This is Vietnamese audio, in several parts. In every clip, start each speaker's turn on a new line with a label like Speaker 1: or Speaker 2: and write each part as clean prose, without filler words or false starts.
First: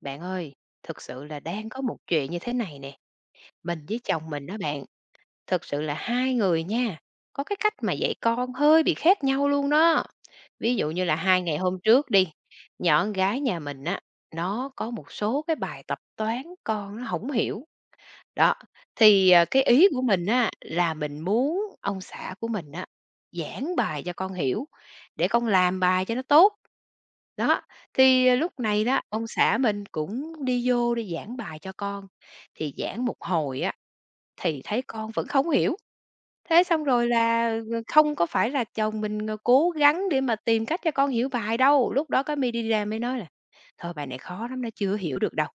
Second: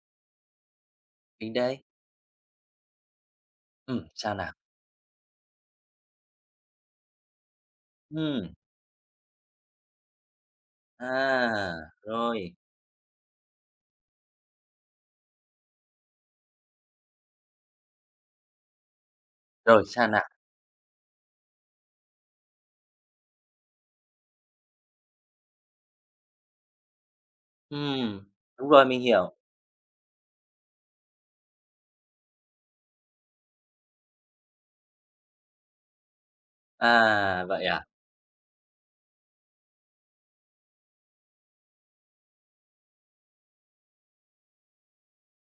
Speaker 1: Bạn ơi, thực sự là
Speaker 2: Mình
Speaker 1: đang có
Speaker 2: đây.
Speaker 1: một chuyện như thế này nè, mình với chồng
Speaker 2: Sao
Speaker 1: mình
Speaker 2: nào?
Speaker 1: đó bạn, thực sự là hai người nha, có cái cách mà dạy con
Speaker 2: Ừm,
Speaker 1: hơi bị khác nhau luôn đó. Ví dụ như là hai ngày
Speaker 2: à,
Speaker 1: hôm trước đi,
Speaker 2: rồi,
Speaker 1: nhỏ con gái nhà mình á, nó có một số cái bài tập toán con nó không hiểu, đó, thì, cái
Speaker 2: rồi
Speaker 1: ý của
Speaker 2: sao nào?
Speaker 1: mình á là mình muốn ông xã của mình á giảng bài cho con hiểu, để con làm bài cho nó tốt. Đó,
Speaker 2: Ừm,
Speaker 1: thì, lúc
Speaker 2: đúng
Speaker 1: này
Speaker 2: rồi,
Speaker 1: đó,
Speaker 2: mình
Speaker 1: ông
Speaker 2: hiểu.
Speaker 1: xã mình cũng đi vô để giảng bài cho con, thì giảng một hồi á, thì thấy con vẫn không hiểu. Thế xong rồi
Speaker 2: À,
Speaker 1: là,
Speaker 2: vậy à?
Speaker 1: không có phải là chồng mình, cố gắng để mà tìm cách cho con hiểu bài đâu, lúc đó cái mi đi ra mới nói là "Thôi bài này khó lắm, nó chưa hiểu được đâu."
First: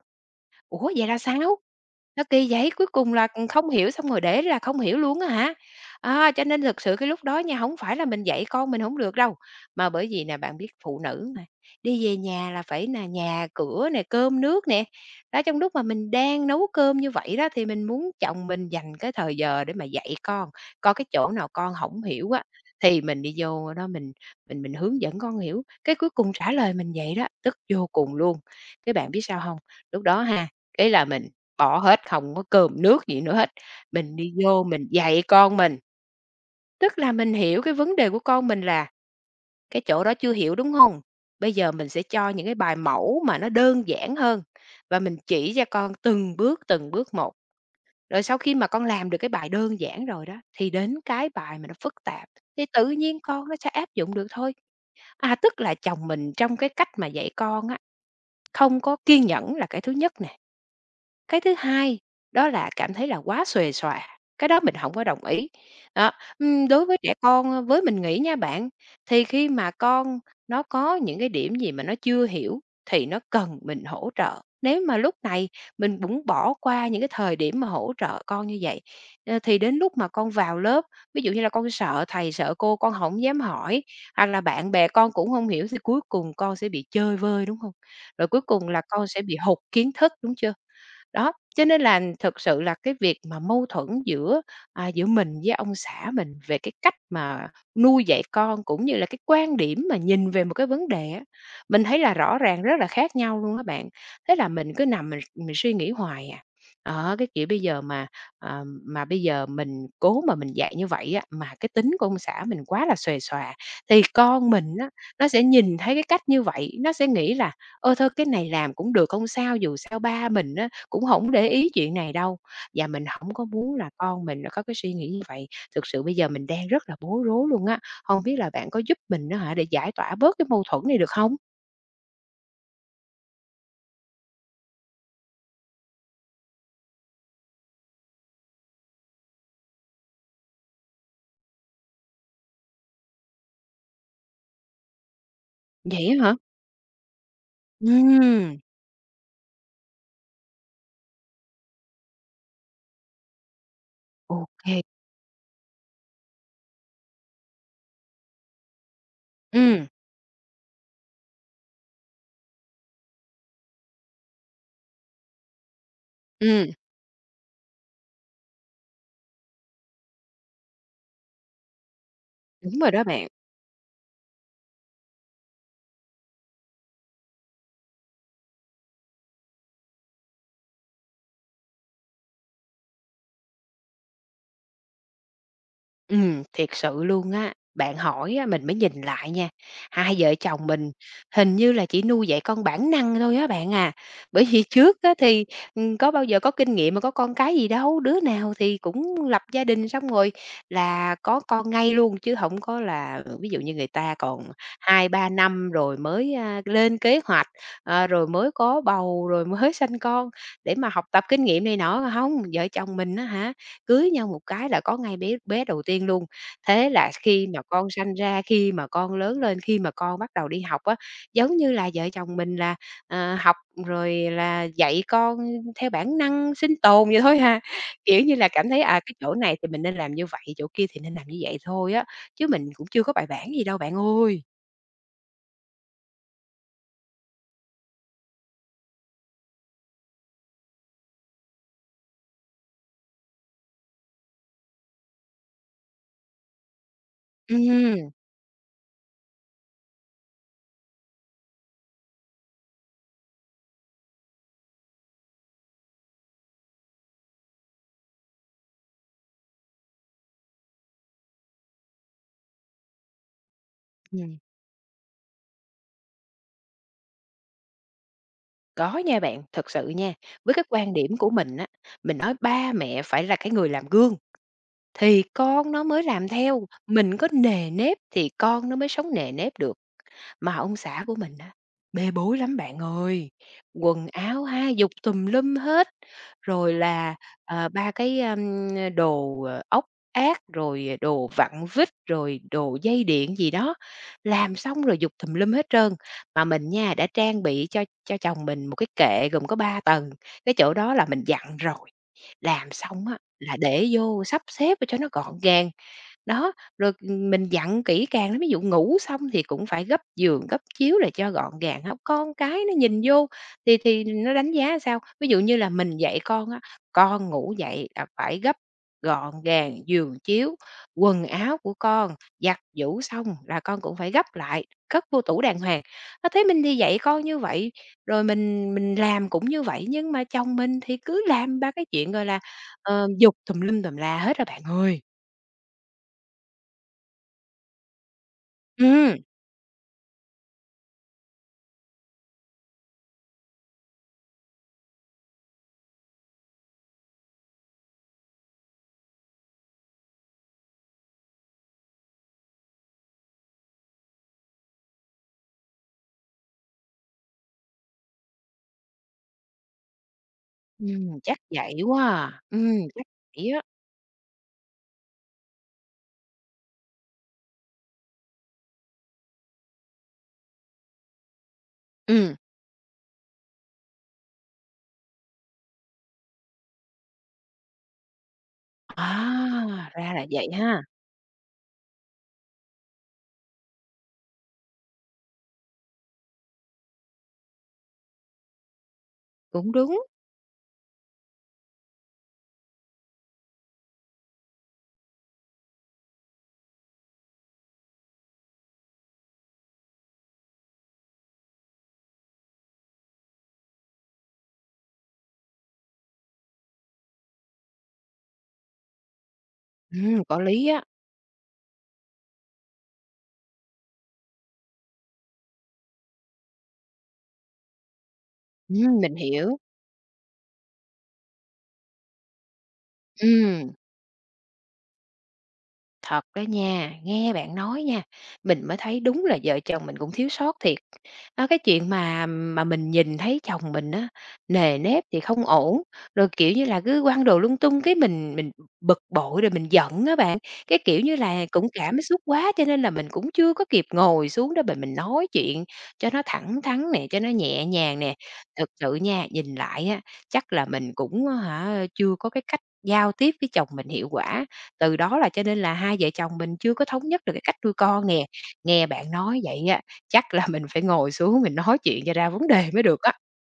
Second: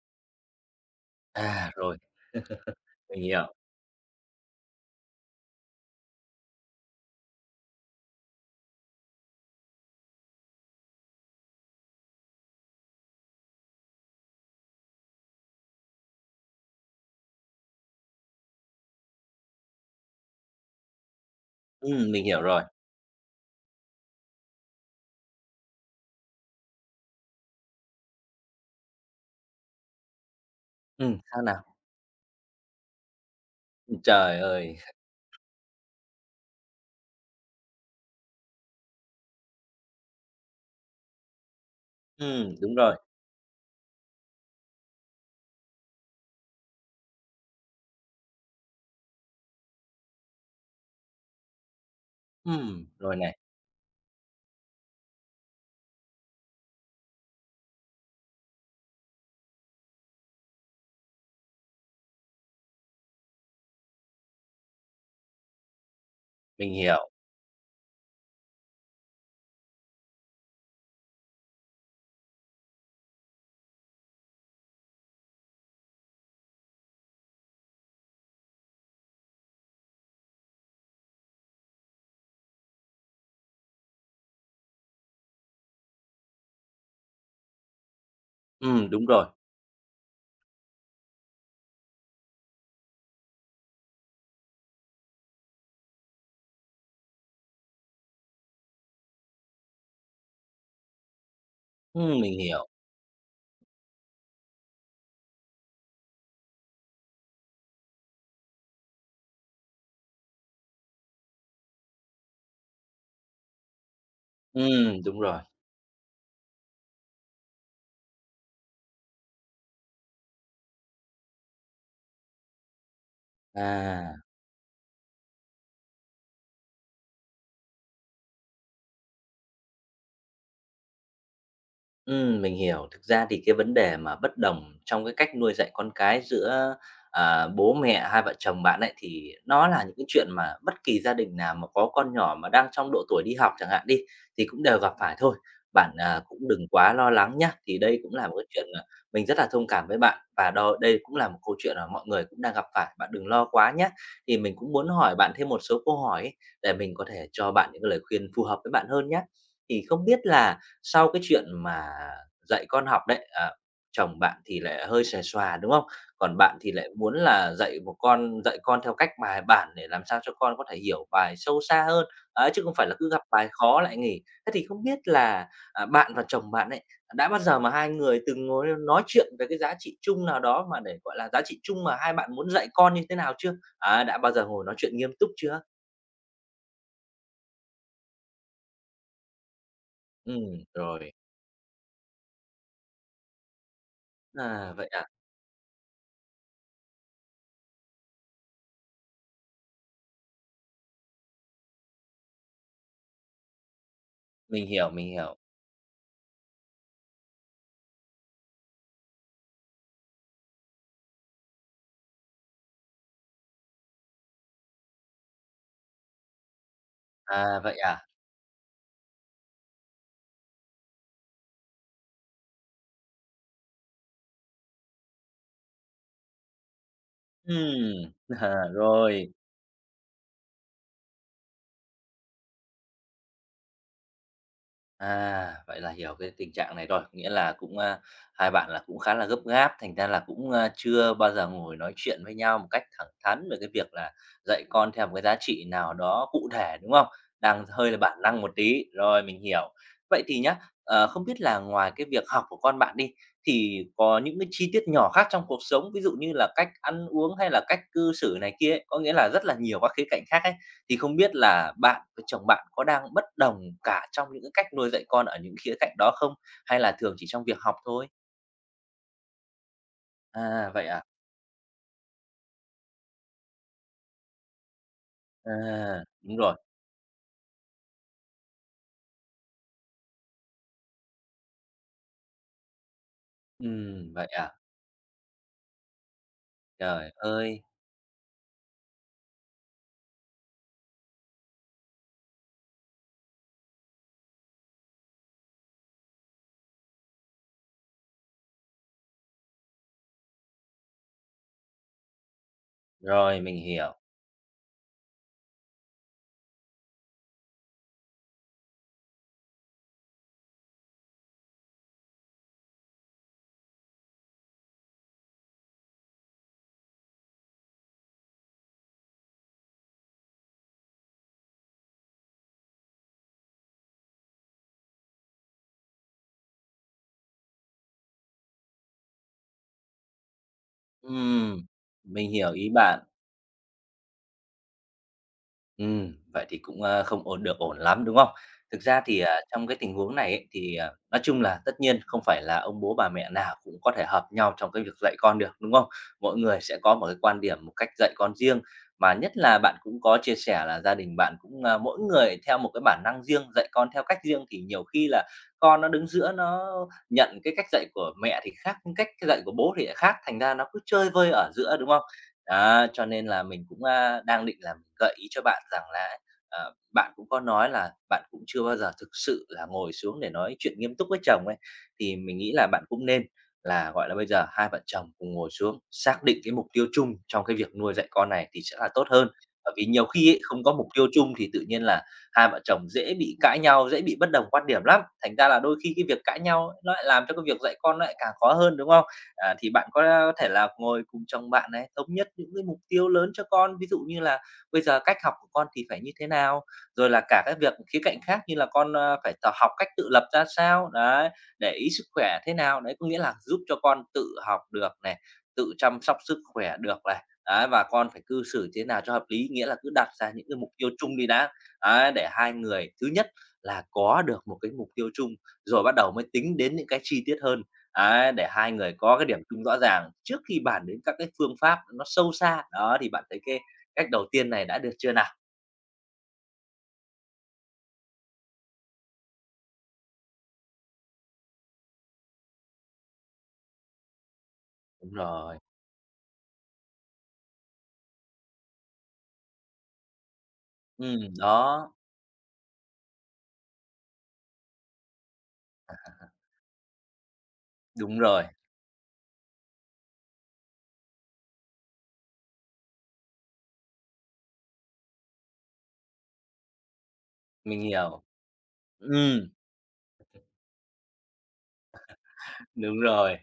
Speaker 1: Ủa, vậy là sao?
Speaker 2: À, rồi,
Speaker 1: Nó kỳ vậy? Cuối cùng
Speaker 2: mình
Speaker 1: là,
Speaker 2: hiểu.
Speaker 1: không hiểu xong rồi để là không hiểu luôn á hả? À, cho nên thực sự cái lúc đó nha, không phải là mình dạy con mình không được đâu, mà bởi vì nè, bạn biết phụ nữ mà, đi về nhà là phải nà nhà cửa nè, cơm nước nè. Đó, trong lúc mà mình đang nấu cơm như vậy đó, thì mình muốn chồng mình dành cái thời giờ để mà dạy con, coi cái chỗ nào con không
Speaker 2: Mình
Speaker 1: hiểu
Speaker 2: hiểu
Speaker 1: á,
Speaker 2: rồi.
Speaker 1: thì mình đi vô đó mình hướng dẫn con hiểu. Cái cuối cùng trả lời mình vậy đó, tức vô cùng luôn. Cái bạn biết sao không? Lúc đó ha, ý là mình
Speaker 2: Sao
Speaker 1: bỏ
Speaker 2: nào?
Speaker 1: hết, không có cơm nước gì nữa hết, mình đi
Speaker 2: Trời
Speaker 1: vô
Speaker 2: ơi!
Speaker 1: mình dạy con mình, tức là mình hiểu cái vấn đề của con mình là cái chỗ đó chưa hiểu, đúng không? Bây giờ mình sẽ cho những cái bài
Speaker 2: Đúng rồi.
Speaker 1: mẫu mà nó đơn giản hơn và mình chỉ cho con từng bước một. Rồi sau khi mà con làm được cái bài đơn giản rồi đó, thì đến cái bài mà nó phức tạp, thì tự
Speaker 2: Rồi
Speaker 1: nhiên
Speaker 2: này,
Speaker 1: con nó sẽ áp dụng được thôi. À, tức là chồng mình trong cái cách mà dạy con á, không có kiên nhẫn là cái thứ nhất nè, cái thứ hai đó là cảm thấy là quá xuề xòa, cái đó mình không có đồng ý. Đó,
Speaker 2: mình
Speaker 1: đối với
Speaker 2: hiểu.
Speaker 1: trẻ con, với mình nghĩ nha bạn, thì khi mà con nó có những cái điểm gì mà nó chưa hiểu thì nó cần mình hỗ trợ. Nếu mà lúc này mình cũng bỏ qua những cái thời điểm mà hỗ trợ con như vậy, thì đến lúc mà con vào lớp, ví dụ như là con sợ thầy, sợ cô, con không dám hỏi, hoặc là bạn bè con cũng không hiểu thì cuối cùng con sẽ bị chơi vơi, đúng không? Rồi cuối cùng là
Speaker 2: Đúng
Speaker 1: con sẽ
Speaker 2: rồi.
Speaker 1: bị hụt kiến thức, đúng chưa? Đó, cho nên là thực sự là cái việc mà mâu thuẫn giữa, giữa mình với ông xã mình về cái cách mà nuôi dạy con, cũng như là cái quan điểm mà nhìn về một cái vấn đề á, mình thấy là rõ
Speaker 2: Mình
Speaker 1: ràng
Speaker 2: hiểu.
Speaker 1: rất là khác nhau luôn các bạn. Thế là mình cứ nằm mình suy nghĩ hoài à. Đó, cái kiểu bây giờ mà bây giờ mình cố mà mình dạy như vậy á, mà cái tính của ông xã mình quá là xuề xòa, thì con mình á,
Speaker 2: Đúng
Speaker 1: nó
Speaker 2: rồi.
Speaker 1: sẽ nhìn thấy cái cách như vậy, nó sẽ nghĩ là "Ơ, thôi cái này làm cũng được, không sao, dù sao ba mình á, cũng không để ý chuyện này đâu," và mình không có muốn là
Speaker 2: À.
Speaker 1: con mình nó có cái suy nghĩ như vậy. Thực sự bây giờ mình đang rất là bối rối luôn á, không biết là bạn có giúp mình á hả, để giải tỏa bớt cái mâu thuẫn này được không?
Speaker 2: Mình hiểu. Thực ra thì cái vấn đề mà bất đồng trong cái cách nuôi dạy con cái giữa, bố mẹ hai vợ chồng bạn ấy, thì nó là những cái chuyện mà bất kỳ gia đình nào mà có con nhỏ mà đang trong độ tuổi đi học chẳng hạn đi, thì cũng đều gặp phải thôi. Bạn,
Speaker 1: Vậy á hả?
Speaker 2: cũng đừng quá lo lắng nhá. Thì đây cũng là một cái
Speaker 1: Ừm.
Speaker 2: chuyện, mình rất là thông cảm với bạn và đo đây cũng là một câu chuyện mà mọi người cũng đang gặp phải, bạn đừng lo quá nhá. Thì
Speaker 1: Ô.
Speaker 2: mình cũng muốn hỏi bạn thêm một số câu hỏi ấy, để mình có thể cho bạn những cái lời khuyên phù hợp với bạn hơn nhá. Thì
Speaker 1: Ừm.
Speaker 2: không biết là sau cái chuyện mà dạy con học đấy, chồng bạn thì lại hơi xuề xòa, đúng không? Còn bạn
Speaker 1: Ừm,
Speaker 2: thì lại muốn là dạy con theo cách bài bản để làm sao cho con có thể hiểu bài sâu xa hơn, ấy, chứ không
Speaker 1: đúng
Speaker 2: phải
Speaker 1: rồi
Speaker 2: là
Speaker 1: đó
Speaker 2: cứ gặp
Speaker 1: bạn.
Speaker 2: bài khó lại nghỉ. Thế thì không biết là, bạn và chồng bạn ấy, đã bao giờ mà hai người từng ngồi nói chuyện về cái giá trị chung nào đó mà để, gọi là, giá trị chung mà hai bạn muốn dạy con như thế nào chưa? Á, đã bao giờ ngồi nói chuyện nghiêm túc chưa?
Speaker 1: Thiệt sự luôn á, bạn hỏi á mình mới nhìn lại nha, hai vợ chồng mình
Speaker 2: Rồi.
Speaker 1: hình như là chỉ nuôi dạy con bản năng thôi á bạn à. Bởi vì
Speaker 2: À, vậy
Speaker 1: trước
Speaker 2: à?
Speaker 1: á thì, có bao giờ có kinh nghiệm mà có con cái gì đâu, đứa nào thì cũng lập gia đình xong rồi là có con ngay luôn, chứ không có là ví dụ như người ta còn
Speaker 2: Mình hiểu, mình
Speaker 1: 2 3
Speaker 2: hiểu.
Speaker 1: năm rồi mới, lên kế hoạch, rồi mới có bầu, rồi mới sanh con để mà học tập kinh nghiệm này nọ, không vợ chồng mình á hả? Cưới nhau một cái là có ngay bé bé đầu tiên luôn. Thế là khi mà
Speaker 2: À, vậy
Speaker 1: con
Speaker 2: à?
Speaker 1: sanh ra, khi mà con lớn lên, khi mà con bắt đầu đi học á, giống như là vợ chồng mình là, học rồi là dạy con theo bản năng sinh tồn vậy thôi ha.
Speaker 2: Ừm,
Speaker 1: Kiểu như là, cảm thấy, cái
Speaker 2: rồi,
Speaker 1: chỗ này thì mình nên làm như vậy, chỗ kia thì nên làm như vậy thôi á, chứ mình cũng chưa có bài bản gì đâu bạn ơi.
Speaker 2: vậy là hiểu cái tình trạng này rồi, nghĩa là cũng, hai bạn là cũng khá là gấp gáp, thành ra là cũng, chưa bao giờ ngồi nói chuyện với nhau một cách thẳng thắn về cái việc là dạy con theo một cái giá trị nào đó cụ thể, đúng không? Đang hơi là
Speaker 1: Ừm,
Speaker 2: bản năng một tí, rồi mình hiểu. Vậy thì nhá, không biết là ngoài cái việc học của con bạn đi, thì có những cái chi tiết nhỏ khác trong cuộc sống, ví dụ như là cách ăn uống hay là cách cư xử này kia ấy, có nghĩa là rất là nhiều các khía cạnh khác ấy. Thì không biết là bạn với chồng bạn có đang bất đồng cả trong
Speaker 1: ừm,
Speaker 2: những cái cách nuôi dạy con ở những khía cạnh đó không? Hay là thường chỉ trong việc học thôi?
Speaker 1: có nha bạn, thật sự nha, với cái
Speaker 2: À, vậy
Speaker 1: quan
Speaker 2: à?
Speaker 1: điểm của mình á, mình nói ba mẹ phải là cái người làm gương. Thì con nó mới
Speaker 2: À,
Speaker 1: làm
Speaker 2: đúng rồi.
Speaker 1: theo, mình có nề nếp thì con nó mới sống nề nếp được. Mà ông xã của mình á, bê bối lắm bạn ơi, quần
Speaker 2: Vậy
Speaker 1: áo
Speaker 2: à?
Speaker 1: ha, dục tùm lum hết, rồi
Speaker 2: Trời
Speaker 1: là,
Speaker 2: ơi!
Speaker 1: 3 cái, đồ, ốc ác, rồi, đồ vặn vít, rồi đồ dây điện gì đó, làm xong rồi giục tùm lum hết trơn. Mà mình nha, đã trang bị cho chồng mình một cái kệ gồm có 3 tầng, cái chỗ đó là mình dặn rồi, làm xong á
Speaker 2: Rồi,
Speaker 1: là
Speaker 2: mình
Speaker 1: để
Speaker 2: hiểu.
Speaker 1: vô sắp xếp để cho nó gọn gàng. Đó, rồi, mình dặn kỹ càng lắm, ví dụ ngủ xong thì cũng phải gấp giường, gấp chiếu để cho gọn gàng ha. Con cái nó nhìn vô thì nó đánh giá sao? Ví dụ như là mình dạy con á, con ngủ dậy là phải gấp gọn gàng giường chiếu, quần áo của con giặt giũ xong là con cũng phải gấp lại, cất vô tủ đàng hoàng. Nó thấy mình thì dạy con như vậy, rồi mình làm cũng như vậy, nhưng mà chồng mình thì cứ làm
Speaker 2: Ừm,
Speaker 1: ba cái chuyện, gọi
Speaker 2: mình
Speaker 1: là,
Speaker 2: hiểu ý bạn.
Speaker 1: giục tùm lum tùm la hết rồi bạn ơi.
Speaker 2: Vậy thì cũng, không ổn được ổn lắm, đúng không? Thực
Speaker 1: Ừ.
Speaker 2: ra thì, trong cái tình huống này ấy, thì, nói chung là tất nhiên không phải là ông bố bà mẹ nào cũng có thể hợp nhau trong cái việc dạy con được, đúng không? Mỗi người sẽ có một cái quan điểm, một cách dạy con riêng, mà nhất là bạn cũng có chia sẻ là gia đình bạn cũng, mỗi người theo một cái bản năng riêng, dạy con theo cách riêng thì nhiều khi là con nó đứng giữa nó nhận cái cách dạy của mẹ thì khác, cái cách dạy của bố thì lại khác, thành ra nó cứ chơi vơi
Speaker 1: Chắc
Speaker 2: ở
Speaker 1: vậy
Speaker 2: giữa, đúng
Speaker 1: quá
Speaker 2: không?
Speaker 1: à.
Speaker 2: Đó,
Speaker 1: Chắc
Speaker 2: cho nên là
Speaker 1: vậy á.
Speaker 2: mình cũng, đang định là mình gợi ý cho bạn rằng là ấy, bạn cũng có nói là bạn cũng chưa bao giờ thực sự là ngồi xuống để nói chuyện nghiêm túc với chồng ấy, thì
Speaker 1: Ừm.
Speaker 2: mình nghĩ là bạn cũng nên là, gọi là, bây giờ hai vợ chồng cùng ngồi xuống, xác định cái mục tiêu chung trong cái việc nuôi dạy con này thì sẽ là tốt hơn. Bởi vì
Speaker 1: À,
Speaker 2: nhiều
Speaker 1: ra là
Speaker 2: khi ấy,
Speaker 1: vậy
Speaker 2: không có
Speaker 1: ha.
Speaker 2: mục tiêu chung thì tự nhiên là hai vợ chồng dễ bị cãi nhau, dễ bị bất đồng quan điểm lắm, thành ra là đôi khi cái việc cãi nhau ấy, nó lại làm cho cái việc dạy con nó lại càng khó hơn, đúng không? À, thì
Speaker 1: Cũng
Speaker 2: bạn
Speaker 1: đúng.
Speaker 2: có thể là ngồi cùng chồng bạn này, thống nhất những cái mục tiêu lớn cho con, ví dụ như là bây giờ cách học của con thì phải như thế nào, rồi là cả các việc khía cạnh khác như là con, phải tập học cách tự lập ra sao, đấy, để ý sức khỏe thế nào. Đấy, có nghĩa là giúp cho con tự học được này, tự chăm sóc sức khỏe được này, đấy, và con phải cư xử thế nào cho hợp lý, nghĩa là cứ đặt ra
Speaker 1: Có
Speaker 2: những cái
Speaker 1: lý
Speaker 2: mục
Speaker 1: á.
Speaker 2: tiêu chung đi đã. Đấy, để hai người thứ nhất là có được một cái mục tiêu chung, rồi bắt đầu mới tính đến những cái chi tiết hơn. Ấy, để hai người
Speaker 1: Mình
Speaker 2: có cái điểm
Speaker 1: hiểu.
Speaker 2: chung rõ ràng trước khi bàn đến các cái phương pháp nó sâu xa. Đó, thì bạn thấy cái
Speaker 1: Ừm.
Speaker 2: cách đầu tiên này đã được chưa nào?
Speaker 1: Thật đó nha, nghe bạn nói nha, mình mới thấy đúng là vợ chồng mình cũng thiếu sót thiệt. Đó, cái chuyện mà mình nhìn thấy chồng mình á, nề nếp
Speaker 2: Đúng
Speaker 1: thì không
Speaker 2: rồi.
Speaker 1: ổn, rồi, kiểu như là, cứ quăng đồ lung tung cái mình bực bội rồi mình giận á bạn. Cái, kiểu như là, cũng
Speaker 2: Đó,
Speaker 1: cảm xúc quá cho nên là mình cũng chưa có kịp ngồi xuống để mình nói chuyện cho nó thẳng thắn nè, cho nó nhẹ nhàng nè.
Speaker 2: đúng rồi,
Speaker 1: Thực sự nha, nhìn lại á, chắc là mình cũng hả, chưa có cái cách giao tiếp với chồng mình hiệu quả, từ đó là cho nên là hai vợ chồng mình chưa có thống nhất được cái cách nuôi
Speaker 2: mình
Speaker 1: con
Speaker 2: hiểu.
Speaker 1: nè. Nghe bạn nói
Speaker 2: Ừm.
Speaker 1: vậy á, chắc là mình phải ngồi xuống mình nói chuyện cho ra vấn đề mới
Speaker 2: Đúng
Speaker 1: được á.
Speaker 2: rồi.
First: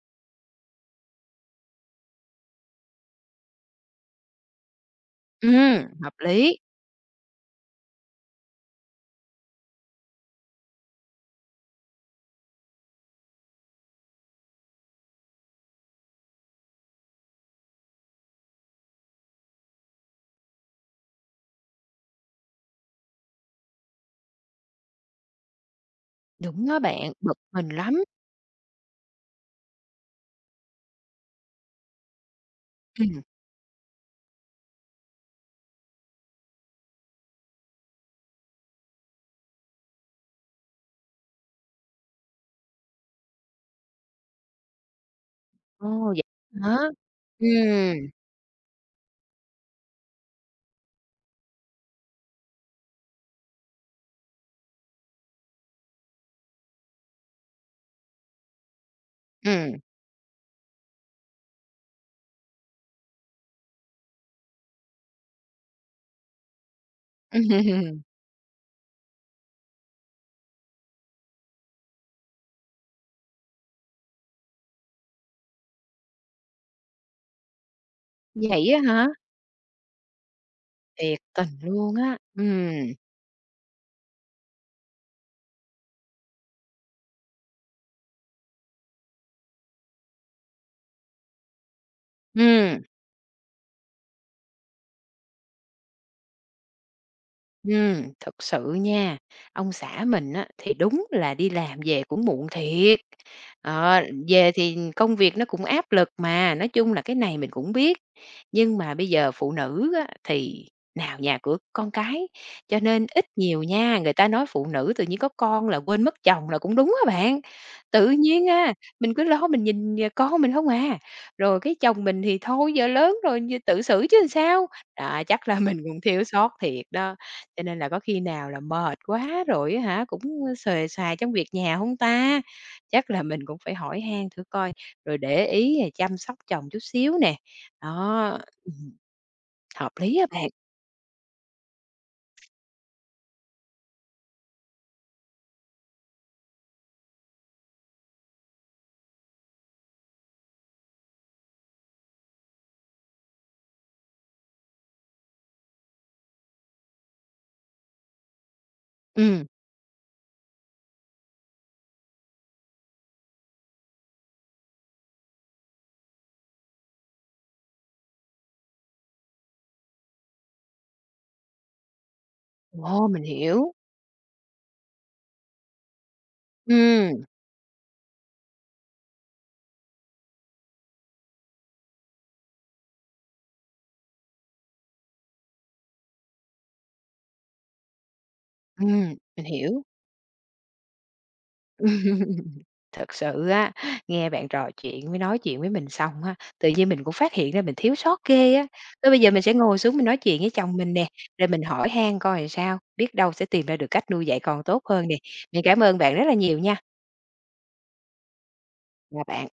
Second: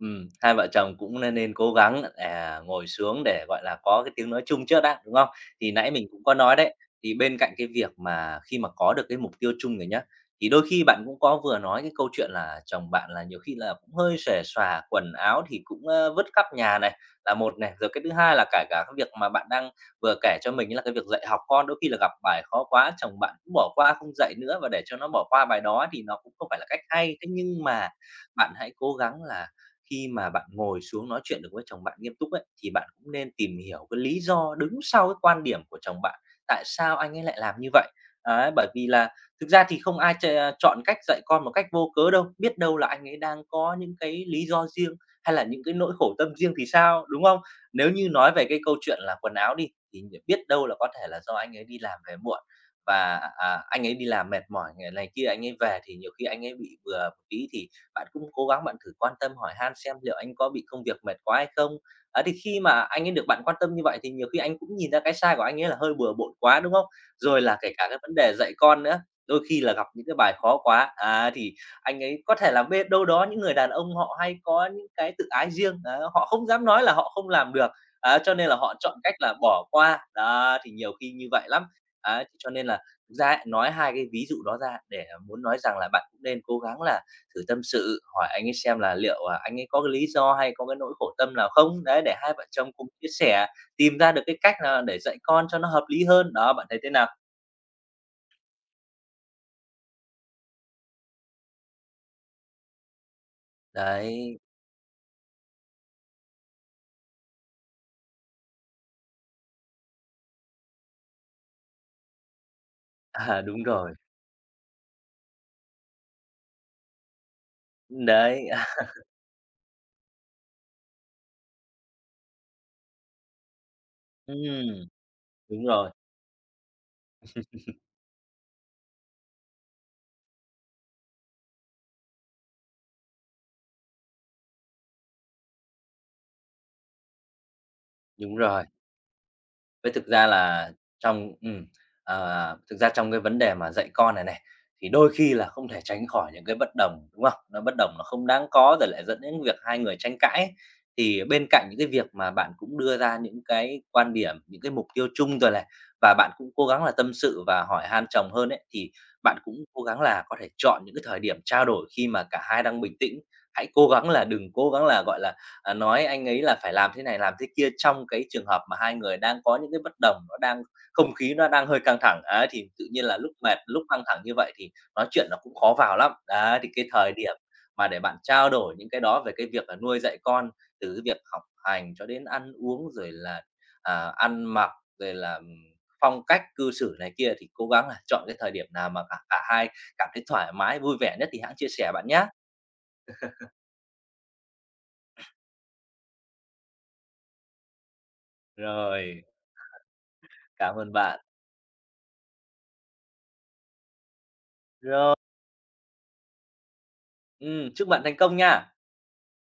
Speaker 2: Hai vợ chồng cũng nên nên cố gắng, ngồi xuống để, gọi là, có cái tiếng nói chung trước đã, đúng không? Thì nãy mình
Speaker 1: Hợp
Speaker 2: cũng có
Speaker 1: lý.
Speaker 2: nói đấy, thì bên cạnh cái việc mà khi mà có được cái mục tiêu chung rồi nhá, thì đôi khi bạn cũng có vừa nói cái câu chuyện là chồng bạn là nhiều khi là cũng hơi xuề xòa, quần áo thì cũng, vứt khắp nhà này, là một này. Rồi cái thứ hai là cả cả cái việc mà bạn đang vừa kể cho mình ấy là cái việc dạy học con, đôi khi là gặp bài khó quá, chồng bạn cũng bỏ qua không dạy nữa và để cho nó bỏ qua bài đó thì nó cũng không phải
Speaker 1: Đúng
Speaker 2: là
Speaker 1: đó
Speaker 2: cách hay.
Speaker 1: bạn,
Speaker 2: Thế
Speaker 1: bực
Speaker 2: nhưng
Speaker 1: mình
Speaker 2: mà
Speaker 1: lắm.
Speaker 2: bạn hãy cố gắng là khi mà bạn ngồi xuống nói chuyện được với chồng bạn nghiêm túc ấy, thì bạn cũng
Speaker 1: Ừm,
Speaker 2: nên tìm hiểu cái lý do đứng sau cái quan điểm của chồng bạn, tại sao anh ấy lại làm như vậy. Đấy, bởi vì là thực ra thì không ai chọn cách dạy con một cách vô cớ đâu, biết đâu là anh ấy đang có những cái lý do riêng, hay là những cái nỗi
Speaker 1: ồ,
Speaker 2: khổ
Speaker 1: vậy
Speaker 2: tâm riêng thì
Speaker 1: hả?
Speaker 2: sao, đúng không? Nếu
Speaker 1: Ừm,
Speaker 2: như nói về cái câu chuyện là quần áo đi, thì biết đâu là có thể là do anh ấy đi làm về muộn và, anh ấy đi làm mệt mỏi, ngày này kia anh ấy về thì nhiều khi anh ấy bị vừa một tí thì bạn cũng cố gắng bạn thử quan tâm hỏi han
Speaker 1: ừm.
Speaker 2: xem liệu anh có bị công việc mệt quá hay không. Ấy, thì khi mà anh ấy được bạn quan tâm như vậy thì nhiều khi anh cũng nhìn ra cái sai của anh ấy là hơi bừa bộn quá, đúng không? Rồi là kể cả cái vấn đề dạy con nữa, đôi khi là gặp những cái bài khó quá, thì anh ấy có thể là bê đâu đó những người đàn ông họ hay có những cái tự ái riêng, á, họ không dám nói là họ không làm được, á, cho nên là
Speaker 1: Vậy
Speaker 2: họ
Speaker 1: á
Speaker 2: chọn
Speaker 1: hả?
Speaker 2: cách là bỏ qua. Đó, thì nhiều khi
Speaker 1: Thiệt
Speaker 2: như vậy
Speaker 1: tình
Speaker 2: lắm.
Speaker 1: luôn á.
Speaker 2: Ấy, cho nên là thực ra ấy, nói hai cái ví dụ đó ra để muốn nói rằng là bạn cũng nên cố gắng là thử tâm sự, hỏi anh ấy xem là liệu, anh ấy có cái lý do hay có cái nỗi khổ tâm nào không? Đấy, để hai vợ chồng
Speaker 1: Ừm.
Speaker 2: cùng chia sẻ, tìm ra được cái cách nào để dạy con cho nó hợp lý hơn. Đó, bạn thấy thế nào?
Speaker 1: Thực sự nha, ông xã mình á, thì đúng là đi làm về cũng muộn thiệt. Ờ,
Speaker 2: Đấy,
Speaker 1: về thì công việc nó cũng áp lực mà, nói chung là cái này mình cũng biết. Nhưng mà bây giờ phụ nữ á, thì nào nhà cửa con cái, cho nên ít
Speaker 2: à,
Speaker 1: nhiều
Speaker 2: đúng rồi,
Speaker 1: nha, người ta nói phụ nữ tự nhiên có con là quên mất chồng là cũng đúng á bạn. Tự
Speaker 2: đấy,
Speaker 1: nhiên á, mình cứ lo mình nhìn nhà con mình không à, rồi cái chồng mình thì thôi giờ lớn rồi, tự xử chứ làm sao.
Speaker 2: ừm,
Speaker 1: Đó, chắc là
Speaker 2: đúng
Speaker 1: mình
Speaker 2: rồi,
Speaker 1: cũng thiếu sót thiệt đó. Cho nên là có khi nào là mệt quá rồi á hả, cũng xuề xoà trong việc nhà hông ta? Chắc là mình cũng phải hỏi han thử coi, rồi để ý rồi chăm sóc chồng chút xíu nè.
Speaker 2: đúng
Speaker 1: Đó,
Speaker 2: rồi.
Speaker 1: ừm, hợp
Speaker 2: Với thực
Speaker 1: lý á
Speaker 2: ra
Speaker 1: bạn.
Speaker 2: là trong thực ra trong cái vấn đề mà dạy con này này, thì đôi khi là không thể tránh khỏi những cái bất đồng, đúng không? Nó bất đồng nó không đáng có rồi lại dẫn đến việc hai người tranh cãi ấy. Thì bên cạnh những cái việc mà bạn cũng đưa ra những cái quan điểm, những cái mục tiêu chung rồi này, và bạn cũng cố gắng là tâm sự và hỏi han chồng hơn ấy, thì bạn
Speaker 1: Ừm.
Speaker 2: cũng cố gắng là có thể chọn những cái thời điểm trao đổi khi mà cả hai đang bình tĩnh. Hãy cố gắng là đừng cố gắng là, gọi là nói anh ấy là phải làm thế này làm thế kia trong cái trường hợp mà hai người đang có những cái bất đồng, nó đang không khí nó đang hơi căng thẳng, ấy, thì tự nhiên
Speaker 1: Ô,
Speaker 2: là
Speaker 1: mình
Speaker 2: lúc mệt,
Speaker 1: hiểu.
Speaker 2: lúc căng thẳng như vậy thì nói chuyện nó cũng khó vào lắm. Đấy, thì cái thời
Speaker 1: Ừm,
Speaker 2: điểm mà để bạn trao đổi những cái đó về cái việc là nuôi dạy con, từ cái việc học hành cho đến ăn uống, rồi là, ăn mặc, rồi là, phong cách cư xử này kia thì cố gắng là chọn cái thời điểm nào mà cả cả
Speaker 1: mình
Speaker 2: hai
Speaker 1: hiểu.
Speaker 2: cảm thấy thoải mái, vui vẻ nhất thì hẵng chia sẻ bạn nhé.
Speaker 1: Thực sự á, nghe bạn trò chuyện với nói chuyện với mình xong á, tự nhiên mình cũng phát hiện ra mình thiếu sót ghê á. Thôi bây
Speaker 2: Rồi,
Speaker 1: giờ mình sẽ ngồi xuống mình nói chuyện với
Speaker 2: cảm
Speaker 1: chồng mình
Speaker 2: ơn
Speaker 1: nè,
Speaker 2: bạn.
Speaker 1: rồi mình hỏi han coi làm sao, biết đâu sẽ tìm ra được cách nuôi dạy con tốt hơn nè. Mình cảm ơn bạn rất là nhiều nha.
Speaker 2: Ừ, chúc bạn thành công nha.
Speaker 1: Chào bạn.